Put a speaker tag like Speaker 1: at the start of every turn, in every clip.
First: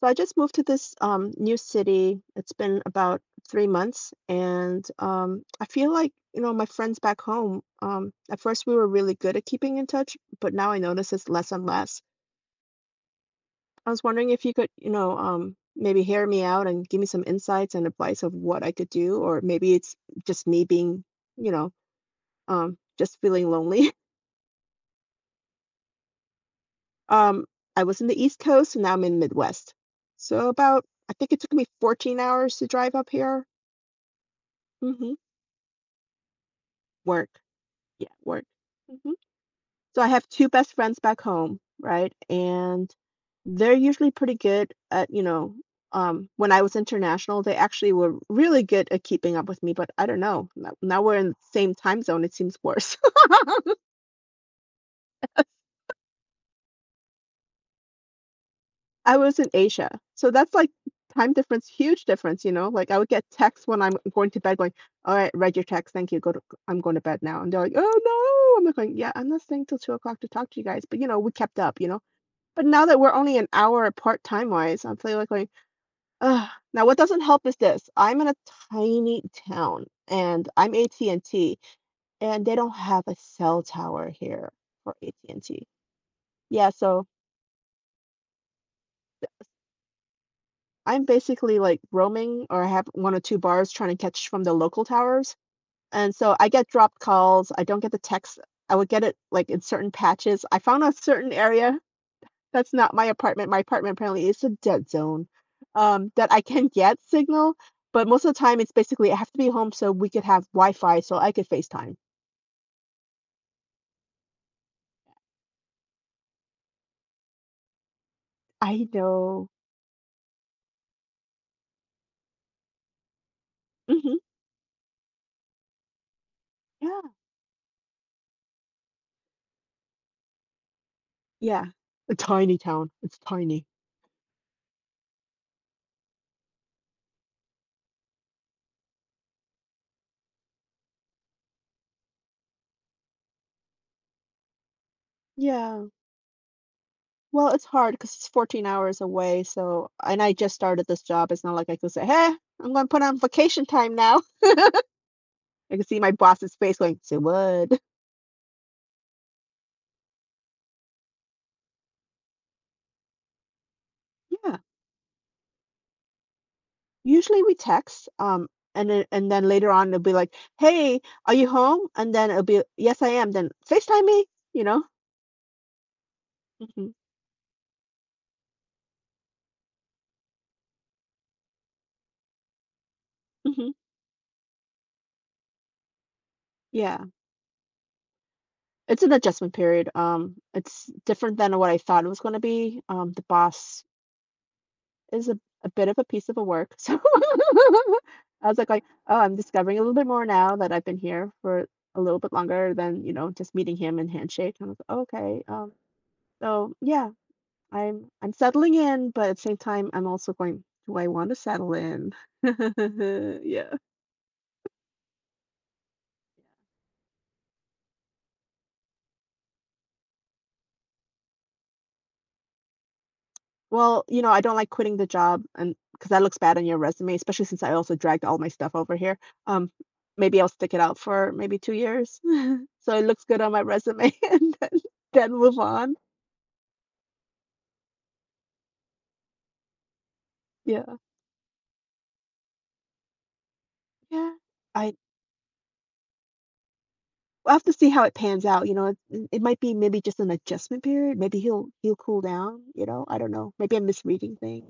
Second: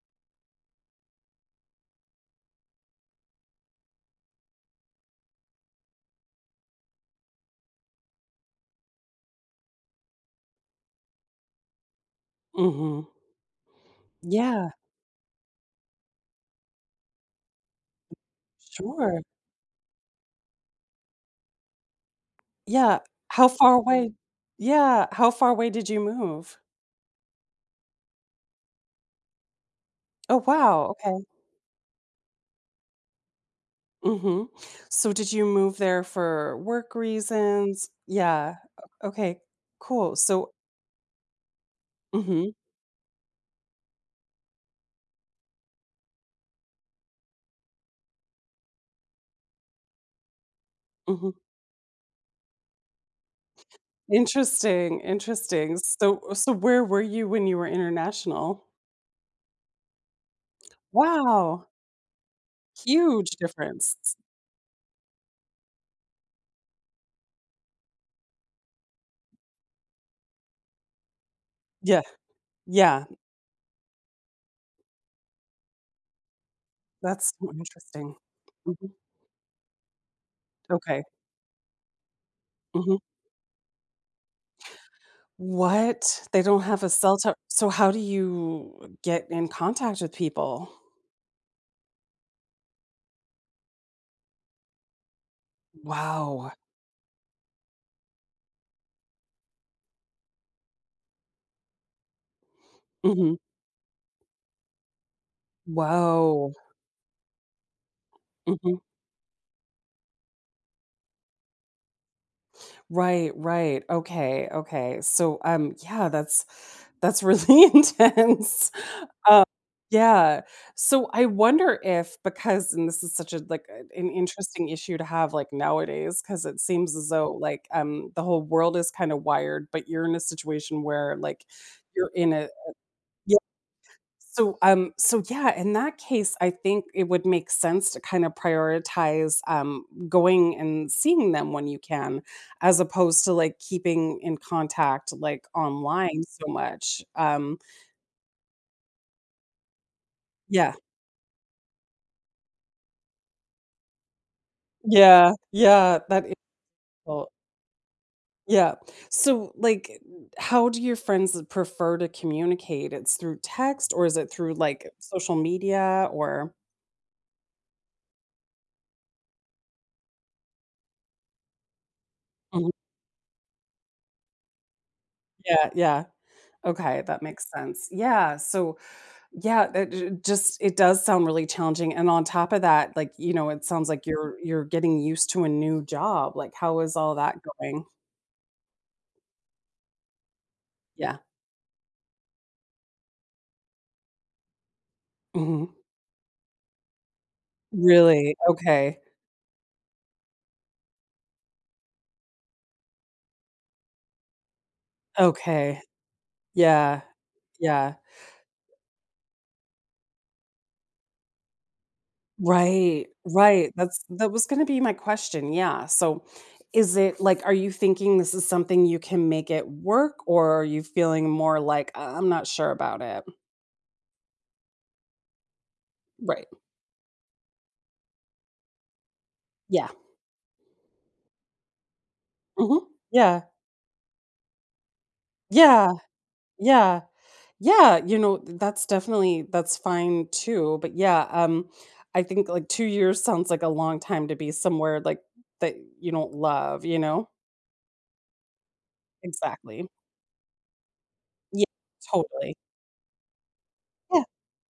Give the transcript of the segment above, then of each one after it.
Speaker 1: So I just moved to this new city. It's been about 3 months, and I feel like, my friends back home, at first we were really good at keeping in touch, but now I notice it's less and less.
Speaker 2: Mhm.
Speaker 1: I was wondering if you could,
Speaker 2: Yeah,
Speaker 1: maybe hear me out and give me some insights and advice of what I could do,
Speaker 2: sure.
Speaker 1: or maybe it's just me being, you know,
Speaker 2: Yeah.
Speaker 1: just
Speaker 2: How
Speaker 1: feeling
Speaker 2: far
Speaker 1: lonely.
Speaker 2: away Yeah, how far away did you move?
Speaker 1: Um, I was in the East Coast, and now I'm in Midwest.
Speaker 2: Oh,
Speaker 1: So about,
Speaker 2: wow,
Speaker 1: I
Speaker 2: okay.
Speaker 1: think it took me 14 hours to drive up here.
Speaker 2: Mhm. So
Speaker 1: hmm
Speaker 2: did you move there for work
Speaker 1: Work.
Speaker 2: reasons?
Speaker 1: Yeah, work.
Speaker 2: Yeah. O
Speaker 1: Mhm.
Speaker 2: okay,
Speaker 1: So I
Speaker 2: cool.
Speaker 1: have two
Speaker 2: So
Speaker 1: best friends back home, right?
Speaker 2: Mhm,
Speaker 1: And they're usually pretty good at, when I was international, they actually were really good at keeping up with me, but I don't know. Now we're in
Speaker 2: mhm.
Speaker 1: the same time zone, it seems worse.
Speaker 2: Interesting, interesting. So where were you when you were international?
Speaker 1: I was in Asia. So that's like time difference,
Speaker 2: Wow,
Speaker 1: huge difference, you know? Like I would get
Speaker 2: huge
Speaker 1: texts when I'm
Speaker 2: difference.
Speaker 1: going to bed going, "All right, read your text. Thank you. Go to, I'm going to bed now." And they're like, "Oh no." I'm like going, "Yeah, I'm not staying till 2 o'clock to talk to you guys." But you know, we kept up, you know?
Speaker 2: Yeah,
Speaker 1: But now that
Speaker 2: yeah,
Speaker 1: we're only an hour apart time-wise, I'm feeling like going, "Ugh." Now what doesn't
Speaker 2: that's
Speaker 1: help
Speaker 2: so
Speaker 1: is this,
Speaker 2: interesting.
Speaker 1: I'm in a
Speaker 2: Mhm,
Speaker 1: tiny town, and I'm
Speaker 2: okay.
Speaker 1: AT&T, and they don't
Speaker 2: Mhm.
Speaker 1: have a cell tower here for AT&T.
Speaker 2: What? They don't
Speaker 1: Yeah,
Speaker 2: have a
Speaker 1: so
Speaker 2: cell tower? So how do you get in contact with people?
Speaker 1: I'm basically, like, roaming or I have 1 or 2 bars trying to catch from the local towers, and so I
Speaker 2: Wow.
Speaker 1: get dropped calls, I don't get the texts. I would get it, like, in certain patches. I found a certain area. That's not my
Speaker 2: Mhm.
Speaker 1: apartment. My apartment apparently is a dead zone, that I
Speaker 2: Whoa.
Speaker 1: can get signal, but most of the time it's
Speaker 2: Mhm.
Speaker 1: basically I have to be home so we could have Wi-Fi so I could FaceTime.
Speaker 2: Right, right. Okay, okay. So, yeah, that's really intense.
Speaker 1: I
Speaker 2: Um.
Speaker 1: know.
Speaker 2: Yeah. So I wonder if because and this is such a like a an
Speaker 1: Mhm.
Speaker 2: interesting issue to have, like, nowadays, because it seems
Speaker 1: Yeah.
Speaker 2: as though, like, the whole world is kinda wired, but you're in a situation where, like,
Speaker 1: Yeah.
Speaker 2: you're
Speaker 1: A
Speaker 2: in a
Speaker 1: tiny town. It's tiny.
Speaker 2: So, so yeah, in that case, I think it would make sense to kind of prioritize going and seeing them when you can, as opposed to like keeping in contact like
Speaker 1: Yeah.
Speaker 2: online so much.
Speaker 1: Well, it's hard because it's 14 hours away, so and I just
Speaker 2: Yeah,
Speaker 1: started this job. It's not like I could say, "Hey, I'm gonna put on vacation time now."
Speaker 2: yeah,
Speaker 1: I can see
Speaker 2: yeah.
Speaker 1: my
Speaker 2: That is
Speaker 1: boss's face going, "Say
Speaker 2: cool.
Speaker 1: what?"
Speaker 2: Yeah. So, like, how do your friends prefer to communicate? It's through text, or is it through
Speaker 1: Yeah.
Speaker 2: like social media, or
Speaker 1: Usually we text, and then later on, it'll be like, "Hey, are you home?" And then it'll be,
Speaker 2: Mhm.
Speaker 1: "Yes, I am." Then, "FaceTime me," you know?
Speaker 2: Yeah, yeah.
Speaker 1: Mhm.
Speaker 2: Okay, that makes sense. Yeah. So, yeah, that j just it does sound really challenging, and on top of that, like, you know, it
Speaker 1: Mhm.
Speaker 2: sounds like you're getting used to a new job, like, how is
Speaker 1: Yeah.
Speaker 2: all that going?
Speaker 1: It's an adjustment period, it's
Speaker 2: Yeah.
Speaker 1: different than what I thought it was gonna be, the boss is a
Speaker 2: Mhm.
Speaker 1: bit of a piece of a work, so
Speaker 2: Really?
Speaker 1: I was like,
Speaker 2: Okay.
Speaker 1: "Oh, I'm discovering a little bit more now that I've been here for a little bit longer than, you know, just meeting him and handshake." I was, like, "Okay,
Speaker 2: Okay.
Speaker 1: so,
Speaker 2: Yeah.
Speaker 1: yeah."
Speaker 2: Yeah.
Speaker 1: I'm settling in, but at the same time, I'm also going, do I want to settle in?
Speaker 2: Right,
Speaker 1: Yeah.
Speaker 2: right, that was gonna be my question, yeah, so, is it like, are you thinking this is something you can make it work, or are you feeling more like, I'm not sure about it?"
Speaker 1: Well, you know, I don't like quitting the job and because that looks
Speaker 2: Right.
Speaker 1: bad on your resume, especially since I also dragged all my stuff over here. Um,
Speaker 2: Yeah.
Speaker 1: Maybe I'll stick it out for maybe 2 years.
Speaker 2: Mhm.
Speaker 1: So it looks good
Speaker 2: Yeah.
Speaker 1: on my resume, and then move
Speaker 2: Yeah.
Speaker 1: on.
Speaker 2: Yeah. Yeah, you know, that's definitely that's fine too, but
Speaker 1: Yeah.
Speaker 2: yeah, I think, like, 2 years sounds like a long time
Speaker 1: Yeah.
Speaker 2: to be
Speaker 1: I
Speaker 2: somewhere, like, that you don't love, you know?
Speaker 1: I'll have to see how it pans out. You know, it might be
Speaker 2: Exactly.
Speaker 1: maybe just an adjustment period. Maybe
Speaker 2: Yeah,
Speaker 1: he'll cool
Speaker 2: totally.
Speaker 1: down, you know. I don't know. Maybe I'm
Speaker 2: Yeah,
Speaker 1: misreading things.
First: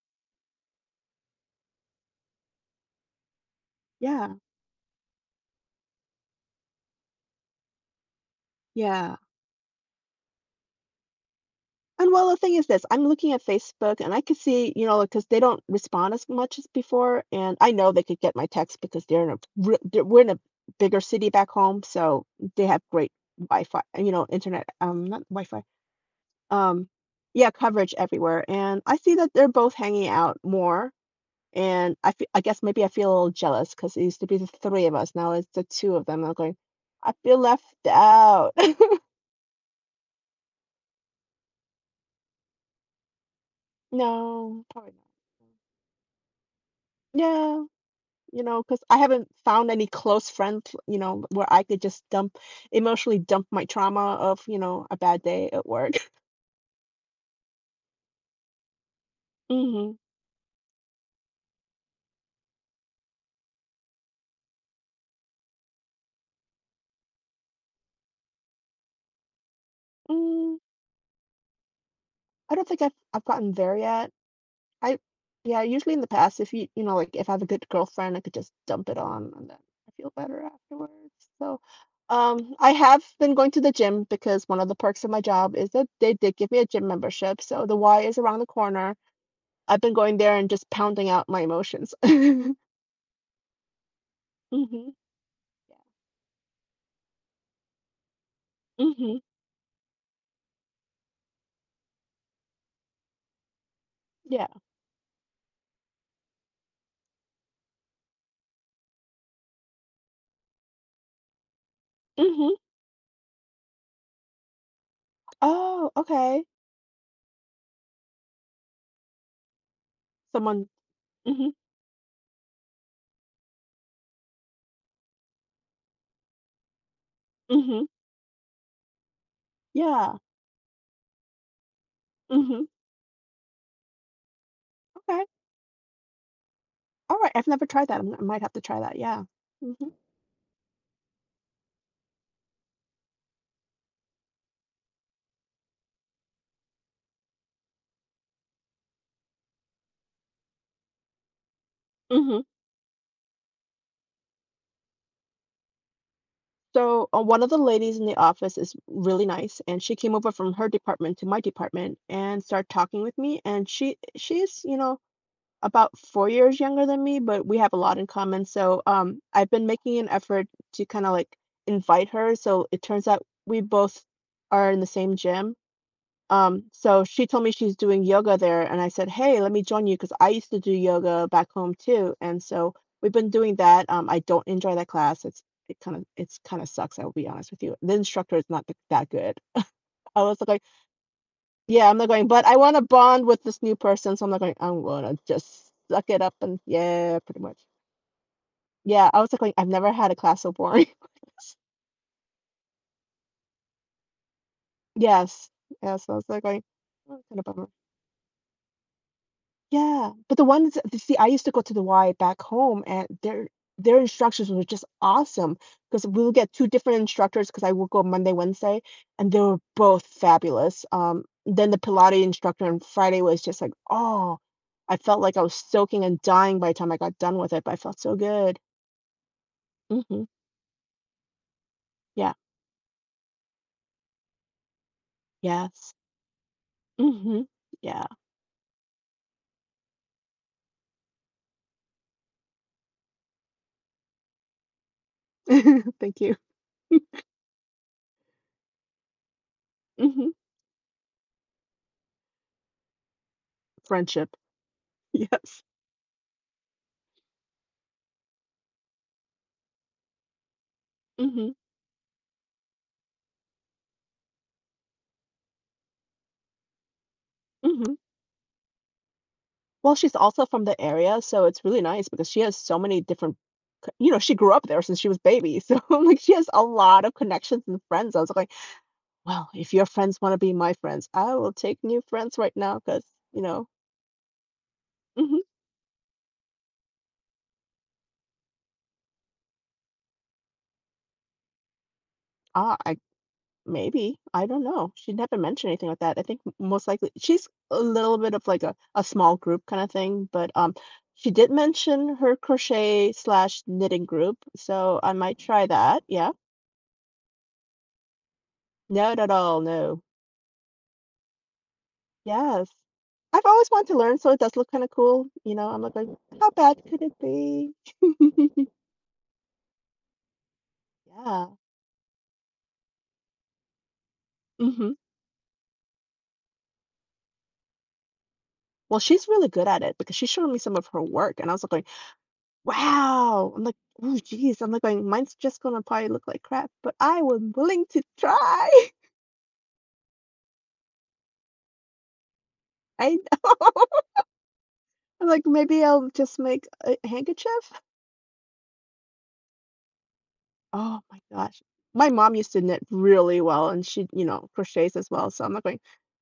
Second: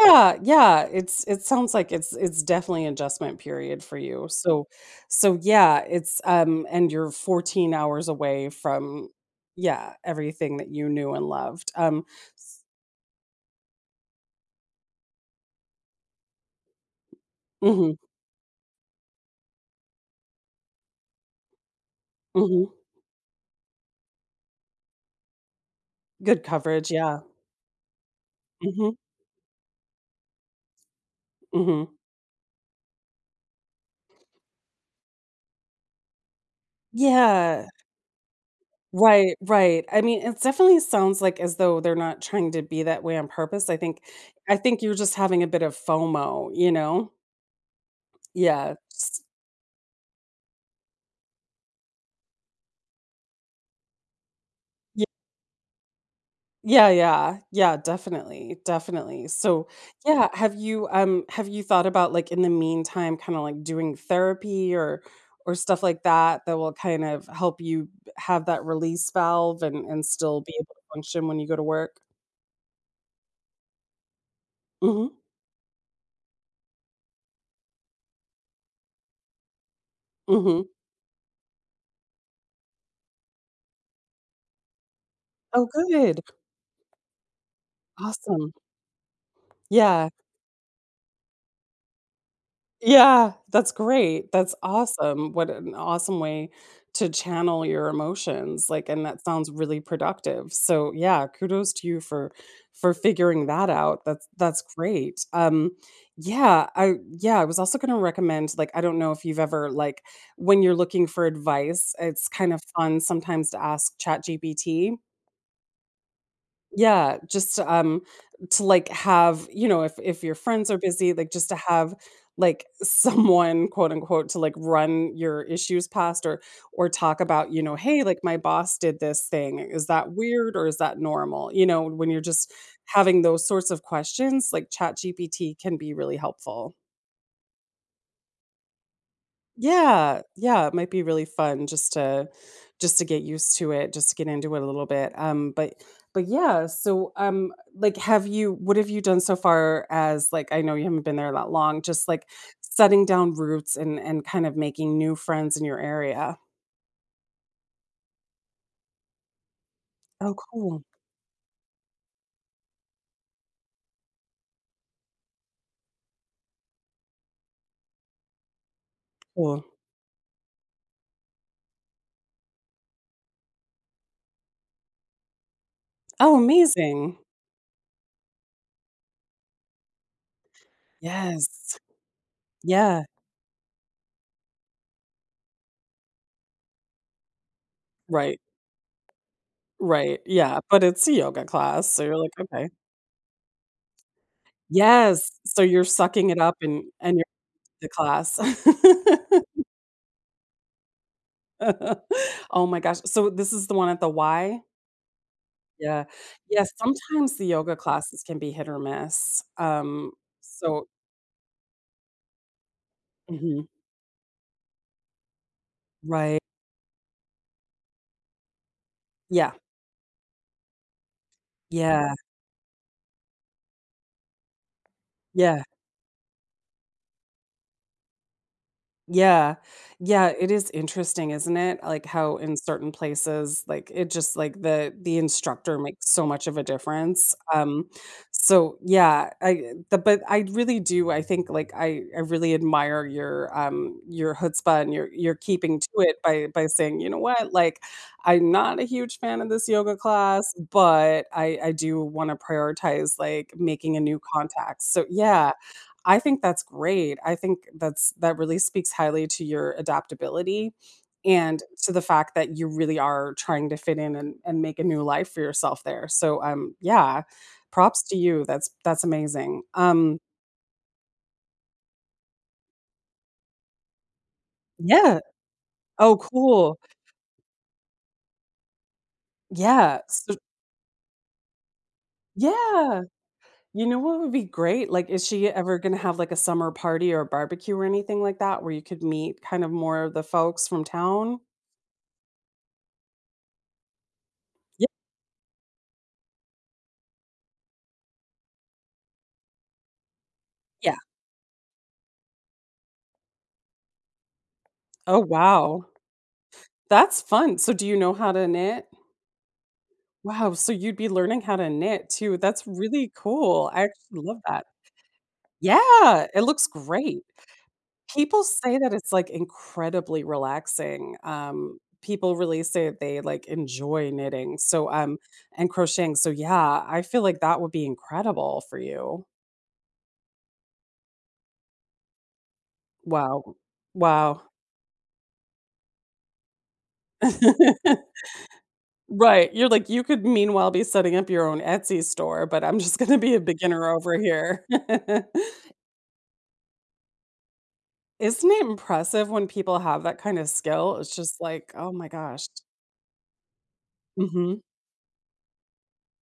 Speaker 2: yeah, it's it sounds like it's definitely an adjustment period for you,
Speaker 1: Yeah.
Speaker 2: so so yeah, and you're 14 hours away from,
Speaker 1: Yeah.
Speaker 2: yeah, everything that you knew and loved,
Speaker 1: And, well, the thing is this, I'm looking at Facebook, and I could see, you know, because they don't respond as much as before, and I know
Speaker 2: Mhm,
Speaker 1: they could get my text because they're in a re they're we're in a bigger city back home, so they
Speaker 2: mhm.
Speaker 1: have great Wi-Fi, you know, internet, not Wi-Fi,
Speaker 2: Good
Speaker 1: um,
Speaker 2: coverage, yeah.
Speaker 1: yeah, coverage everywhere, and I
Speaker 2: Mhm,
Speaker 1: see that they're both hanging out more,
Speaker 2: mhm.
Speaker 1: and I guess maybe I feel a little jealous because it used to be the 3 of us, now it's the 2 of them, I'm going, "I feel left
Speaker 2: Yeah.
Speaker 1: out."
Speaker 2: Right, right. I mean, it definitely sounds like as though they're not trying to be that way on purpose. I
Speaker 1: No,
Speaker 2: think you're
Speaker 1: probably
Speaker 2: just having a bit of FOMO, you know?
Speaker 1: not. Yeah. You know,
Speaker 2: Yeah.
Speaker 1: because I haven't found any close friends, where I could just dump emotionally dump my trauma of, a
Speaker 2: Y-
Speaker 1: bad day at work.
Speaker 2: Yeah, yeah. Yeah, definitely. Definitely. So,
Speaker 1: hmm
Speaker 2: yeah, have you thought about like in the meantime kind of like doing therapy or stuff like that that will kind of help you have that release valve and still be
Speaker 1: Mm,
Speaker 2: able to function when you go to work?
Speaker 1: I don't think I've gotten there yet. I
Speaker 2: Mhm.
Speaker 1: yeah, usually in the past, if you you know, like if I have a good girlfriend, I could just dump it on and then I feel better
Speaker 2: Mhm.
Speaker 1: afterwards. So I have been going to the gym because one of the perks of my job
Speaker 2: Oh,
Speaker 1: is that they
Speaker 2: good.
Speaker 1: did give me a gym membership. So the Y is around the
Speaker 2: Awesome.
Speaker 1: corner. I've been
Speaker 2: Yeah.
Speaker 1: going there and just pounding out my emotions.
Speaker 2: Yeah, that's great. That's
Speaker 1: hmm
Speaker 2: awesome. What an awesome way to channel your emotions, like, and
Speaker 1: hmm
Speaker 2: that sounds really productive. So, yeah, kudos to you for figuring that out.
Speaker 1: Yeah.
Speaker 2: That's great. Yeah, I was also gonna recommend, like, I don't know if you've ever like when you're looking for advice, it's kind
Speaker 1: Mhm.
Speaker 2: of fun sometimes to ask ChatGPT.
Speaker 1: Oh, okay.
Speaker 2: Yeah, just to, like, have you know, if your
Speaker 1: Someone.
Speaker 2: friends are busy, like, just
Speaker 1: Mhm,
Speaker 2: to have, like, someone, quote, unquote, "to, like, run your issues past," or talk about, you know,
Speaker 1: mhm,
Speaker 2: "Hey, like, my boss did this thing. Is that
Speaker 1: yeah,
Speaker 2: weird or is that normal?" You know, when you're just
Speaker 1: mhm,
Speaker 2: having those sorts of questions, like,
Speaker 1: okay.
Speaker 2: ChatGPT can be really helpful.
Speaker 1: Alright, I've never tried that, I might have to try that, yeah. Mhm,
Speaker 2: Yeah, yeah, it might be really fun just to get used to it, just to get into it a little bit. But yeah, so like, have you? What have you done so far? As like, I know you haven't been there that long. Just like
Speaker 1: mhm.
Speaker 2: setting down roots and kind of making new friends in your area.
Speaker 1: So, one of the ladies in the office is really nice, and she came over
Speaker 2: Oh,
Speaker 1: from her
Speaker 2: cool,
Speaker 1: department to my department and started talking with me, and she's, you know, about 4 years younger than me, but we have a lot in common, so, I've
Speaker 2: cool.
Speaker 1: been making an effort to kinda, like, invite her, so it turns out we both are in the same gym.
Speaker 2: Oh,
Speaker 1: So
Speaker 2: amazing.
Speaker 1: she told me she's doing yoga there, and I said, "Hey, let me join you because I used to do yoga back home
Speaker 2: Yes.
Speaker 1: too." And so
Speaker 2: Yeah.
Speaker 1: we've been doing that. I don't enjoy that class. It's kind of sucks, I'll be honest with you. The instructor
Speaker 2: Right.
Speaker 1: is not that good.
Speaker 2: Right.
Speaker 1: I was
Speaker 2: Yeah.
Speaker 1: like,
Speaker 2: But it's a yoga
Speaker 1: "Yeah,
Speaker 2: class,
Speaker 1: I'm
Speaker 2: so
Speaker 1: not
Speaker 2: you're
Speaker 1: going,"
Speaker 2: like,
Speaker 1: but I
Speaker 2: okay.
Speaker 1: want to bond with this new person, so I'm not going. I'm gonna
Speaker 2: Yes. So
Speaker 1: just
Speaker 2: you're
Speaker 1: suck it
Speaker 2: sucking
Speaker 1: up
Speaker 2: it up
Speaker 1: and
Speaker 2: and
Speaker 1: yeah,
Speaker 2: you're
Speaker 1: pretty much.
Speaker 2: in the class.
Speaker 1: Yeah, I was like, going, I've never had a class so boring.
Speaker 2: Oh my gosh. So this is the one at the Y?
Speaker 1: Yes,
Speaker 2: Yeah.
Speaker 1: yes. I was like, going,
Speaker 2: Yeah,
Speaker 1: "Oh,
Speaker 2: sometimes
Speaker 1: kinda
Speaker 2: the
Speaker 1: bummer."
Speaker 2: yoga classes can be hit or miss.
Speaker 1: Yeah, but the ones
Speaker 2: So
Speaker 1: th see, I used to go to the Y back home, and their
Speaker 2: Mhm.
Speaker 1: their instructions were just awesome because 'cause would
Speaker 2: Right.
Speaker 1: get 2 different instructors because I would go Monday, Wednesday, and they
Speaker 2: Yeah.
Speaker 1: were both fabulous, then the
Speaker 2: Yeah.
Speaker 1: Pilates instructor on Friday was just like, oh, I felt like I was
Speaker 2: Yeah.
Speaker 1: soaking and dying by the time I got done with it, but I felt so good.
Speaker 2: Yeah.
Speaker 1: Mhm.
Speaker 2: Yeah, it is interesting, isn't it? Like,
Speaker 1: Yeah.
Speaker 2: how in certain places, like, it just like, the instructor
Speaker 1: Yes.
Speaker 2: makes so much of a difference,
Speaker 1: Mhm. Yeah.
Speaker 2: so, yeah, I the but I really do, I think, like, I really admire your chutzpah and your keeping to it
Speaker 1: Thank you.
Speaker 2: by saying, "You know what? Like, I'm not a huge fan of this yoga
Speaker 1: Mhm.
Speaker 2: class, but I do wanna prioritize, like, making a new
Speaker 1: Friendship.
Speaker 2: contact," so yeah.
Speaker 1: Yes.
Speaker 2: I think that's great. I think that really speaks highly to your adaptability
Speaker 1: Mhm.
Speaker 2: and to the fact that you really are trying to fit in and make a new life for yourself there. So yeah,
Speaker 1: Mhm.
Speaker 2: props to you. That's amazing.
Speaker 1: Well, she's also from the area, so it's really nice because she has so many different c you know, she grew up there since she was
Speaker 2: Yeah.
Speaker 1: baby, so, I'm
Speaker 2: Oh
Speaker 1: like, she has a
Speaker 2: cool.
Speaker 1: lot of connections and friends. I was like, "Well, if your
Speaker 2: Yeah.
Speaker 1: friends
Speaker 2: So,
Speaker 1: wanna be my friends, I will take new friends right now,
Speaker 2: yeah.
Speaker 1: because you know."
Speaker 2: You know what would be great? Like is
Speaker 1: Mhm.
Speaker 2: she ever going to have like a summer party or a barbecue or anything like that where you could meet kind of more of the folks from town?
Speaker 1: Ah, I maybe, I don't
Speaker 2: Yeah.
Speaker 1: know. She never mentioned anything like that. I think m most likely she's a little bit of, like, a small group kinda thing, but,
Speaker 2: Yeah.
Speaker 1: she did mention her crochet/knitting slash knitting group, so I
Speaker 2: Oh
Speaker 1: might try
Speaker 2: wow.
Speaker 1: that, yeah.
Speaker 2: That's fun. So do you know how to knit?
Speaker 1: No, not at all, no.
Speaker 2: Wow, so you'd be learning how to knit too. That's
Speaker 1: Yes.
Speaker 2: really
Speaker 1: I've always
Speaker 2: cool. I
Speaker 1: wanted to learn,
Speaker 2: actually
Speaker 1: so it
Speaker 2: love
Speaker 1: does
Speaker 2: that.
Speaker 1: look kinda cool, you know, I'm like,
Speaker 2: Yeah, it
Speaker 1: "How
Speaker 2: looks
Speaker 1: bad could it
Speaker 2: great.
Speaker 1: be?"
Speaker 2: People say that it's, like, incredibly relaxing.
Speaker 1: Yeah.
Speaker 2: People really say that they, like, enjoy knitting, so,
Speaker 1: Mhm.
Speaker 2: and crocheting, so yeah, I feel like that would be incredible for
Speaker 1: Well,
Speaker 2: you.
Speaker 1: she's really good at it because she showed me some of her work, and I was like going, "Wow!"
Speaker 2: Wow.
Speaker 1: I'm like, "Oh,
Speaker 2: Wow.
Speaker 1: jeez." I'm like going, "Mine's just gonna probably look like crap, but I was willing to try."
Speaker 2: Right, you're like, "You could meanwhile be setting up your own Etsy store, but I'm just
Speaker 1: I
Speaker 2: gonna be a
Speaker 1: know.
Speaker 2: beginner over here."
Speaker 1: I'm like, "Maybe I'll just make a handkerchief?"
Speaker 2: Isn't it impressive when people have that kind of skill?
Speaker 1: Oh
Speaker 2: It's
Speaker 1: my
Speaker 2: just
Speaker 1: gosh.
Speaker 2: like, "Oh my
Speaker 1: My mom
Speaker 2: gosh."
Speaker 1: used to knit really well, and she, you know,
Speaker 2: Mhm.
Speaker 1: crochets as well, so I'm not going,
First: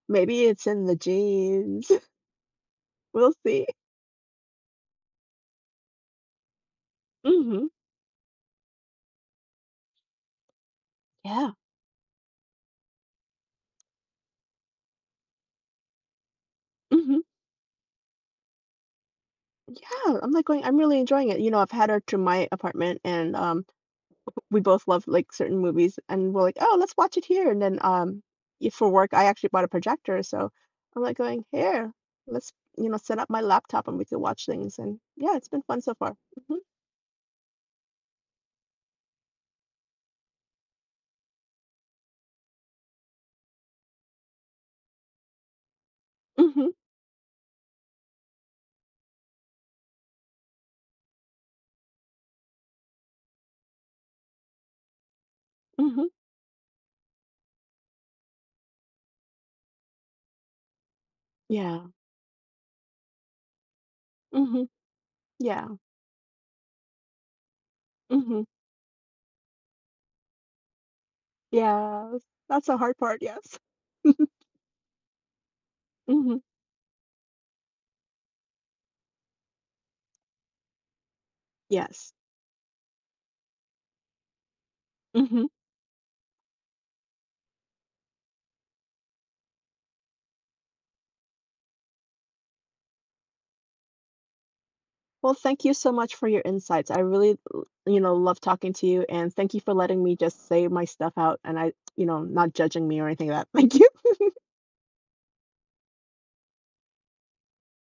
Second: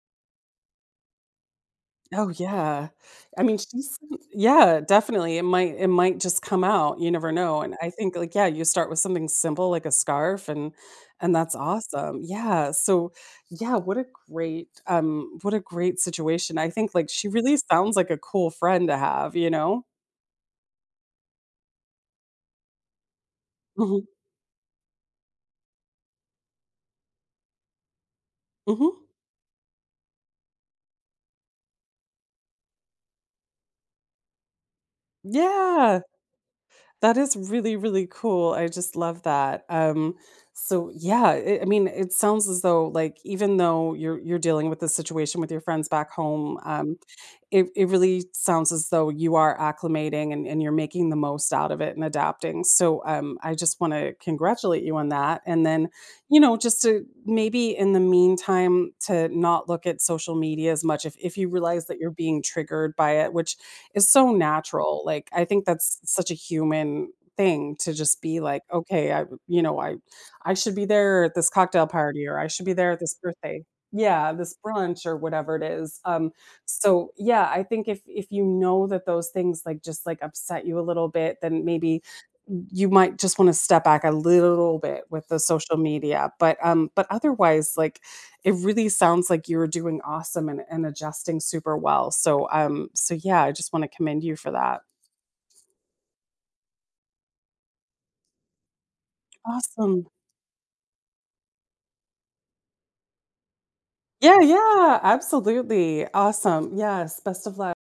Speaker 1: "Maybe it's in the genes.
Speaker 2: Oh, yeah.
Speaker 1: We'll
Speaker 2: I mean,
Speaker 1: see."
Speaker 2: she's Yeah, definitely. It might just come out, you never know,
Speaker 1: Mhm.
Speaker 2: and I think, like, yeah, you start with something simple like a scarf, and
Speaker 1: Yeah.
Speaker 2: that's awesome. Yeah, so yeah, what a great situation. I think, like,
Speaker 1: Mhm.
Speaker 2: she really sounds like a cool friend to have, you know?
Speaker 1: Yeah, I'm, like, going I'm really enjoying it. You know, I've had her to my apartment, and,
Speaker 2: Mhm.
Speaker 1: we both love, like, certain movies, and we're like, "Oh, let's watch it here," and then, y for
Speaker 2: Mhm.
Speaker 1: work, I actually bought a projector, so I'm, like, going, "Here, let's, you know, set up my laptop, and we can watch things," and, yeah, it's been fun so
Speaker 2: Yeah.
Speaker 1: far. Mhm.
Speaker 2: That is really, really cool. I just love that. So yeah, I mean, it sounds as though like even though you're dealing with this situation with your friends back home,
Speaker 1: Mhm.
Speaker 2: it really sounds as though you are acclimating and you're making the most out of it and adapting. So I just want to congratulate you on that. And then,
Speaker 1: Mhm.
Speaker 2: you know, just to maybe in the meantime to not look at social media as much if you
Speaker 1: Yeah.
Speaker 2: realize that you're being triggered by it, which is so
Speaker 1: Mhm.
Speaker 2: natural. Like I think
Speaker 1: Yeah.
Speaker 2: that's such a human thing to just be
Speaker 1: Mhm.
Speaker 2: like, okay, I should be there at this cocktail
Speaker 1: Yeah.
Speaker 2: party or I
Speaker 1: That's
Speaker 2: should be
Speaker 1: the
Speaker 2: there
Speaker 1: hard
Speaker 2: at this
Speaker 1: part, yes.
Speaker 2: birthday. Yeah, this brunch or whatever it is.
Speaker 1: Mhm.
Speaker 2: So, yeah, I think if you know that those things, like, just, like, upset you a little bit, then maybe
Speaker 1: Yes.
Speaker 2: you might just wanna step back a little bit with the
Speaker 1: Mhm.
Speaker 2: social media, but otherwise, like, it really sounds like you were doing awesome and adjusting super well, so, so, yeah, I just wanna commend you for that.
Speaker 1: Well, thank you so much for your insights. I really, love talking to you and thank you for letting
Speaker 2: Awesome.
Speaker 1: me just say my stuff out and I, you know, not judging me or anything like that. Thank you.
Speaker 2: Yeah, yeah, absolutely. Awesome. Yes, best of luck.